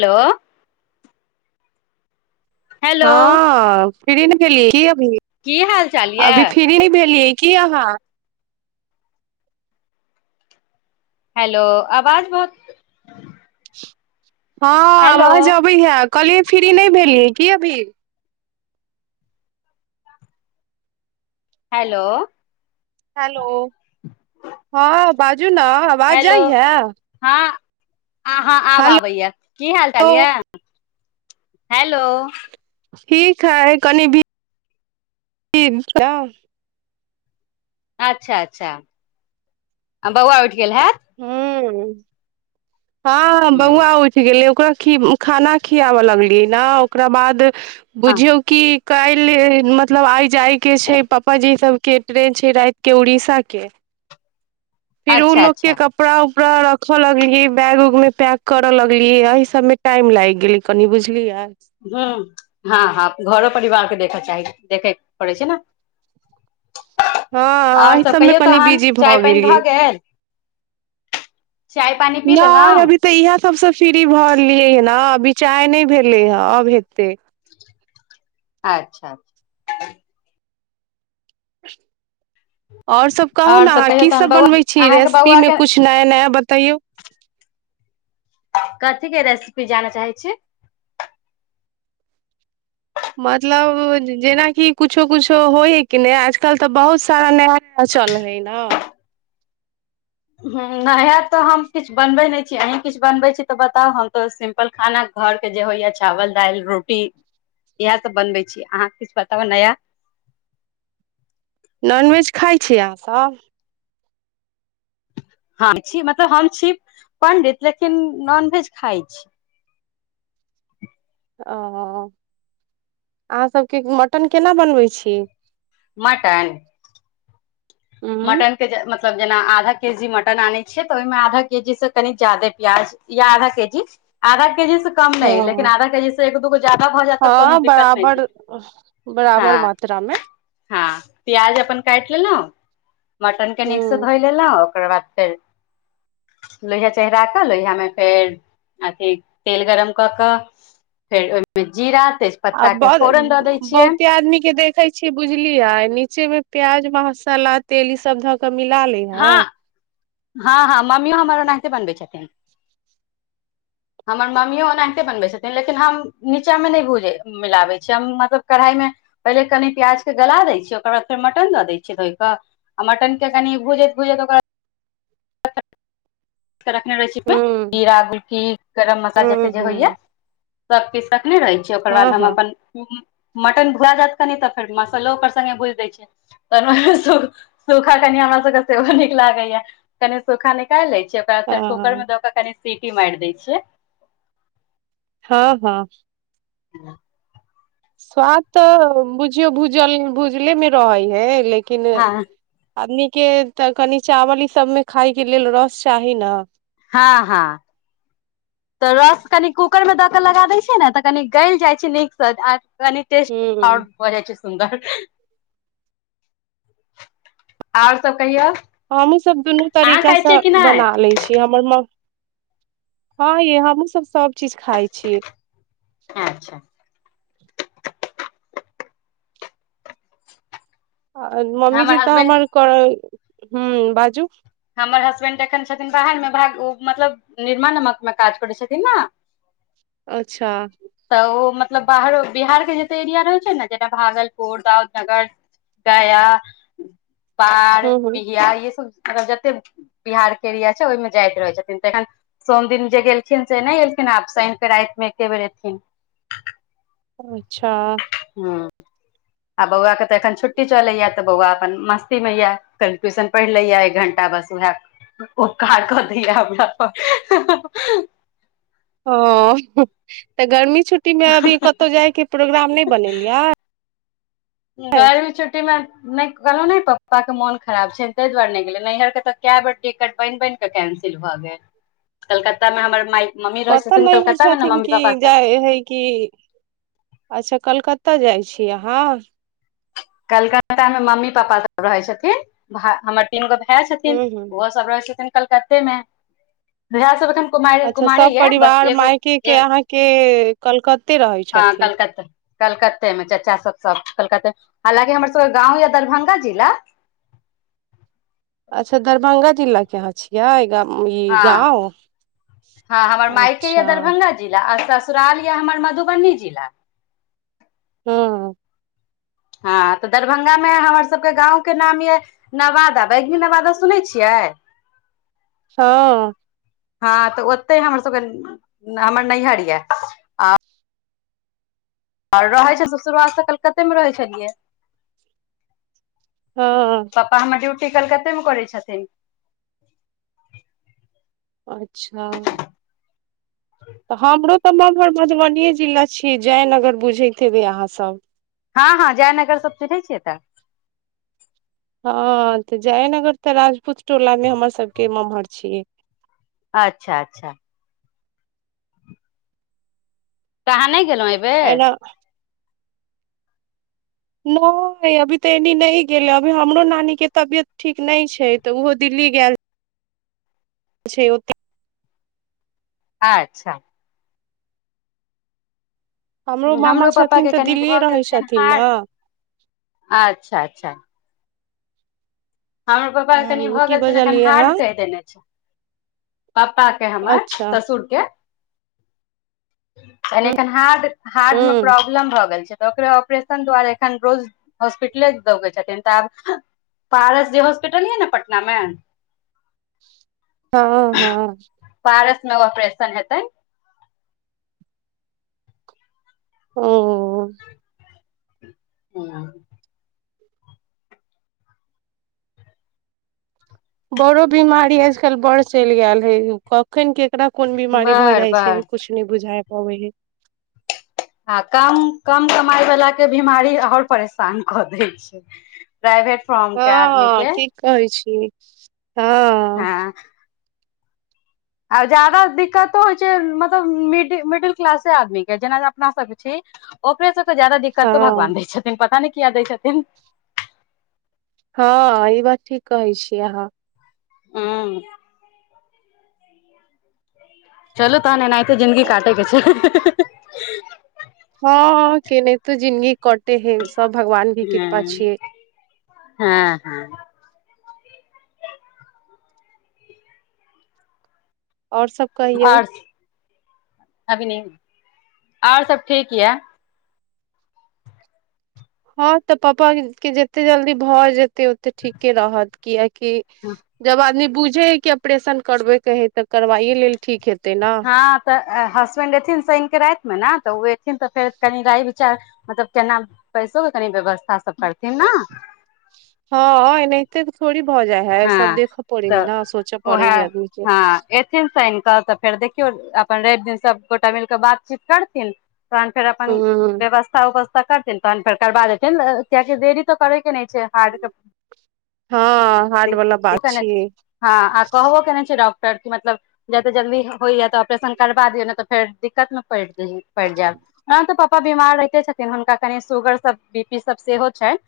Hello hello हँ फिरी नहि भेलियै की अभी की हाल चाल अभी यऽ फ्रि न भेलियै। की अहाँ हेलो आवाज बहुत हँ हेलो आवज अबै हे कहलियै फ्री नहि भेलियै की अभी? हेलो हेलो हँ बाजू ने आवाज जाइहे? अ हाँ आब आबैया की हालचाल हेलो यऽ हेलो ठीक है कनि भी अच्छा अच्छा बउआ उठ गेल है। ह हँ बउआ उठ गैलै। ओकरा खाना खियाबऽ लगलियै ने ओकरा बाद ह बुझियौ कि काल्हि मतलब आइ जायके छैय पापाजी सभके ट्रेन छै रातिके उड़ीसाके फिर ओ अच्छा लोग के अच्छा कपड़ा कपड़ा रखे लगलियै बैग उग में पैक करे लगलियै इ सब में टाइम लागि गेले कनी बुझलियए। ह हँ हँ घरो परिवारके देख चाह देखै पड़ै छैय ने। हँ आओर एहि सभ सबमे कहियौ कनि तहन बिजी चाय पानि भऽ गेल? चाय पानि पी न लेलहुँ अभी तऽ इह सबस फ्री भऽ रहललियै हे ने बिचार नहि भेले हे अब हेतै। अच्छा अच्छा ओर सब कहू आओर ने अहाँ कहियौ की तहन सब बौआ बनबै छी अहाँके रेसिपी बौआ मे के कछ नया नया बता तैयौ कथीके रेसिपी जानय चाहै छी? मतलब जेनाकि कुछो कुछो होइ हइ कि नहि आजकल तऽ बहुत सारा नया नया चलय हय न ह ह नया तऽ हम किछु बनबे नहि छी अहीं किछु बनबे छी तऽ बताउ हम तो सिम्पल खाना घर जे होइय चावल दाल रोटी इएह सभ बनबै छी अहाँ किछु बताब नया नॉनवेज खाइ छीय अहाँसभ? हँ छी मतलब हम छी पण्डित लेकिन नॉनवेज खाइ छी। ह ओ अहाँ सबके मटन केना बनबै छी? मटन उंम्म मटन के जे म मतलब जेना आधा के जी मटन आनै छियै तऽ ओहिमे आधा के जी से कनी ज्यादे प्याज या आधा के जी आधा के जी से कम नहि लेकिन हँ आधा के जी से एक दूगो जादा भऽ जाय तऽ कोनो हँ दिक्कत नहि छैय बराबर बराबर हँ मात्रा मे हँ पिआज अपन काइट लेलै। मटन के नीकसँ हूँ धोइ लेलहुँ ओकर बाद फेर लोहिया चढ़राा कऽ लोहियामे फेर अथि तेल गरम कऽ कऽ फेर ओय मे जीरा आ तेजपत्ता के ब फोरन दऽ दै छियै बहुते आदमी के देखे छियै बुझलियै नीचे मे प्याज मसाला तेल ई सब धऽ क मिला ले हँ हय हँ हँ मम्मियो हमर ओनाहिते बनबै छथिन। हमर मम्मियो ओनाहिते बनबैत छथिन लेकिन हम नीचा मे नहि भूज मिलाबैत छीयै हम मतलब कढ़ाइमे पहिल कनि प्याज के गला दै छियै ओकर बाद फेर मटन दऽ दै छियै धो क आ मटन के कनि भुजैत भुजैत ओकरा रखने रहै छी हूँ जीरा गुलकी गरम मसाला हूँ जते जे होइया हूँ सभकिछु सखने रहै छियै ओकर हँ बाद हम हँ अपन मटन भुआ जात कनि तऽ फेर मसालो ओकर से भुज दै छै त सूखा कनि रा सबके सेहो नीक लागै यै कनि सुखा निकालि लै छीयय। कुकर हँ में दऽ कऽ कनि सीटी मारि दै छियै। हँ हँ ह स्वाद तऽ बुझियौ भूजल भूजले मे रहै है लेकिन हँ किन आदमी के तऽ कनि चावल ई सबमे खााय के लेल रस चाही ने हँ हँ तऽ रस कनि कूकरमे दऽ कऽ लगा दैत छियै ने तऽ कनी गलि जाइत छैय नीकसँ आ टेस्ट आ हूँ बर छैय। सुन्दर आओर सब कहियौ। हमहु सब दुनू अहाँ खाइ तरीकासँ छियै कि नहि बना लै छीय हमर म हँ य हमहुँ सब सब चीज खाइ छी। अच्छा आर मम्मीजी तऽ हमर ह बाजू हमर हसबेंड एखन छथिन बाहर मे भाग ओ मतलब निर्माण नमक मे काज करै छथिन ने अच्छा तऽ ओ मतलब बाहरो बिहारके जतय एरिया रहै छैय ने जेना भागलपुर दाउदनगर गया बार हँ हँ बिया य सब मतलब जते बिहार के एरिया छैय ओहिमें जाइत रहे छथिन त एखन सोम दिन जे गेलखिन से नहि एलखिन। आब सान कऽ रातिमे एके बेर एथिन। अच्छा ह आ बौआ के तऽ एखन छुट्टी चलेया तऽ बौआ अपन मस्ती में य कनि ट्यूशन पढ़ि ले या एक घंटा। बस उएह ओ कार कऽ दैय हमरा प। ह तऽ गर्मी छुट्टी मे अभी कतहु जायके प्रोग्राम नहि? बनेलियै गर्मी छुट्टीमे नहि कहलौं नै पप्पाके मोन खराब छैनि ताहि दुआरे नहि गेलियै नैहरके तऽ कै बेर टिकट बनि बनि कऽ कैंसिल भऽ गेल कलकत्ता मे हमर माइ कतऽ नहि होइ छथिन कि जाइ है कि अच्छा कलक कतय जाइ छी अहँ? कलक्त मे मम्मी पापा सब रहै छथिन भ हमर तीन गो भाय छथिन हूँ हूँ ओहो सब रहै छथिन कलकत्ते मे भ सब एखन कुमार अच्छा कुमारे सब ह है बस परिवार एगो मायके के अहाँके कलकत्ते रहै हँ छथिन कलकत्त कलकत्तेमे चचा ल ह हमर सब के गाँव या दरभंगा जिला। अच्छा दरभंगा जिला के यहाँ छियै? ई हँ गाँव हँ हमर मायके यऽ अच्छा दरभंगा जिला आ स ससुराल यऽ हमर मधुबनी जिला। हँ हँ तऽ दरभ्ंगामे हमरसभके गाँवके नाम यए नवादा भैगिन नवादा सुनैत छियै? [inaudible] हँ हँ तऽ ओत्तै हमर सभके हमर नैहर ये आ आओर रहै छल सुरूआत सँ कलकत्तेमे रहै छलियै ये हँ [unintelligible] पप्पा हमर ड्यूटि कलकत्तेमे करै छथिन अच्छा तऽ हमरो तऽ ममहर मधुबनिए जिला छियै जयनगर बुझैत हेबै अहाँसभ हँ हँ जयनगर सब सूनै छियै तऽ ह तऽ जयनगर तऽ राजपूत टोला मे हमर सब के ममहर छियै अच्छा अच्छा तऽ अहाँ नहि गेलहुँं एहिबेर एना नहि अभी तऽ एनी नहि गेलै अभी हमरो नानीके तबियत ठीक नहि छै तऽ ओहो दिल्ली ली गेल छै ओत्त अच्छा मामा हमरो पप्पा छथिन के तऽ कनि दिल्लीए भऽ रहै गेल छनि छथिन हार्ड ने अच्छा अच्छा अच्छा हमर पप्पा के कनि ह भऽ की गेल छैन कनी बजलियै अहाँ हार्ड कहि देने छै पप्पा के हमर अच्छा ससुर के एखन हार्ड ह हार्ड मे प्रॉब्लम भऽ गेल छै ओकरा ऑपरेशन द्वारे एखन रोज हॉस्पिटले दौगै छथिन तऽ आब पारस हॉस्पिटल ये ने पटनामे हँ हँ ऑपरेशन हेतै ओ हूँ बड़ो बिमारी आजकल बड़ चलि गेल है कखन के ककरा कोन बीमारी भऽ बर जाइ छै बर कुछ नहि बुझा पाबै है आ कम कम कमाइ वला के बीमारी आओर परेशान कऽ दै छै प्राइवेट फॉर्म हँ के आदमी हँ के ठीक कहै छी हँ आब जादा दिक्कतो होइ छै मतलब मिड मिडिल क्लासे आदमी के जेना जे अपना सब छी ओकरे सबके ज्यादा दिक्कतो हँ भगवान दै छथिन पता नइ किया दै छथिन हँ ई बात ठीक कहै छियै अहाँ हू चलू तहन एनाहिते जिन्दगी काटेय के छै हँ केनाहितो जिनगी कटै है सब भगवान के कृपा हँ छियै हँ हँ आओर सभ कहियौ आओर अभी नै आओर सब ठीक ये हँ तऽ पप्पा के जेत्ते जल्दी भऽ जेतै ओते ठीके रहत किए कि जब आदमी बुझै है कि ऑपरेशन करबे के है तऽ करवाए लेल ठीक हेतै ने हँ तऽ हसबेंड एथिन शैन के राति मे ने तऽ ओ एथिन तऽ फेर कनी राय विचार मतलब केना सेहो कनी व्यवस्था सब करथिन न हँ एनाहिते थोड़ी भऽ जाइ है सब हँ देखऽ पड़ै है तऽ न सोचऽ पड़ै उएह है आदमी के हँ एथिन शनि कऽ तऽ फेर देखियौ अप अपन रवि दिन सबगोटा मिलके बातचीत करथिन तहन फेर अपन हूं व्यवस्था उपस्था तऽ करथिन तहन फेर करबा देथिन कियाकि देरी तऽ करयके नहि छै हार्डके हँ हार्ड वाला बात ने छियै हँ आ कहबो केने छै डॉक्ट [inaudible] टर कि मतलब जते जल्दी होइया तऽ ऑपरेशन करबा दियौ ने तऽ फेर दिक्कत मे पड़ि पैड़ जाब [unintelligible] पापो बीमार रहिते छथिन हुनका कनि शुगर सब बी पी सब सेहो छैन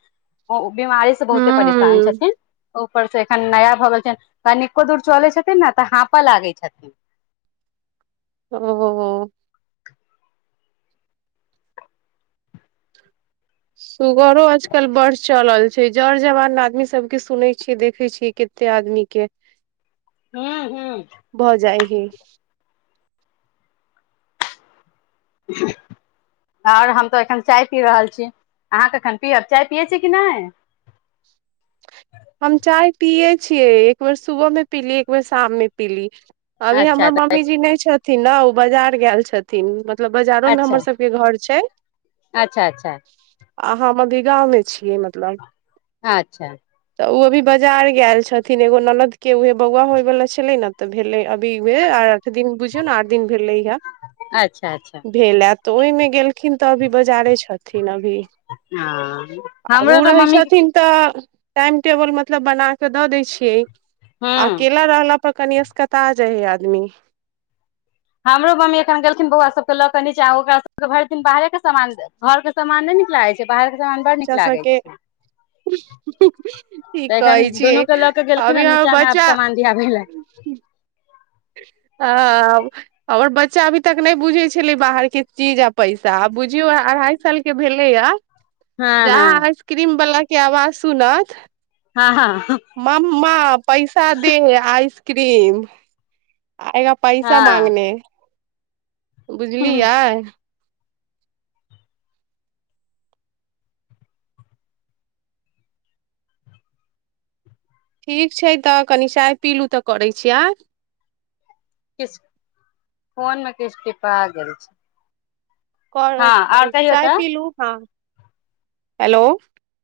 बीमारी स बहुते परेशान हूं छथिन ऊपर से एखन नया भऽ गेल छैन कनिको दूर चलै छथिन न तऽ हापैय लागै छथिन [inaudible] ओ सुगरो आजकल बड चलल छै जड़ जवान आदमी सबके सुनै छियै देखे छियै कते आदमी के हू हू [unintelligible] [inaudible] आओर हम तऽ एखन चाय पी रहल छी अहाँके कखन पियब चाय पियै छी कि नइ [inaudible] हम चाय पिये छियै एक बेर सुबह क पीली एक बेर शाम मे पीली अभी अच्छा हमर तऽ मम्मी जी नै छथिन न ओ बाजार गेल छथिन मतलब बाजारो मे अच्छा हमर सबके घर छै अच्छा अच्छा अहाँ मम्मी गाँवमे छियै मतलब आच्छा तऽ ओ अभी बजार गैल छथिन एगो ननद के उहे बौआ होइवला छलै न तऽ भेलै अभी उहे दिन बुझियौ न आठ दिन भेलैहा अच्छा अच्छा भेल हैत तऽ ओहिमे गेलखिन तऽ अभी बजारे छथिन अभ भी हँ आ हमरो ऊ तऽ रहै मम्मी छथिन तऽ टाइम टेबल मतलब बना क दऽ दै छियै आ हूँ अकेला रहला पर कनि असकतआ जाइ हइ आदमी हमरो मम्मी एखन गेलखिन बौआ सबके लऽ के नीचा ओकरा सबके भ इर दिन बाहरे के सामान घर के सामान नइ नीक लागै छै बाहर के सामान बड़ नीक बच्चा लागै सबके छै ठीक तऽ एखन कहै छियै दुनूके लऽ केऽ गेलखिन अभी हे हमर नीचामे आब बच्चा सामान दियाबै लए [inaudible] आब और बच्चा अभी तक नहि बुझै छलै बाहर के चीज आ पैसा आ बुझियो अढ़ाई साल के भेलै य हँ हँ जहाँ आइसक्रीम बाला के आवाज सुनत हँ हँ मम्मा पैसा दे आइसक्रीम आएगा पैसा हँ माँंगने बुझलियै किछु ठीक छै तऽ कनी चाय पीलूँ तऽ करै छी आइ किछ फोनमे किछ टिपा गेल छै हँ आओर कहियौ चाय तऽ पीलू हँ हेलो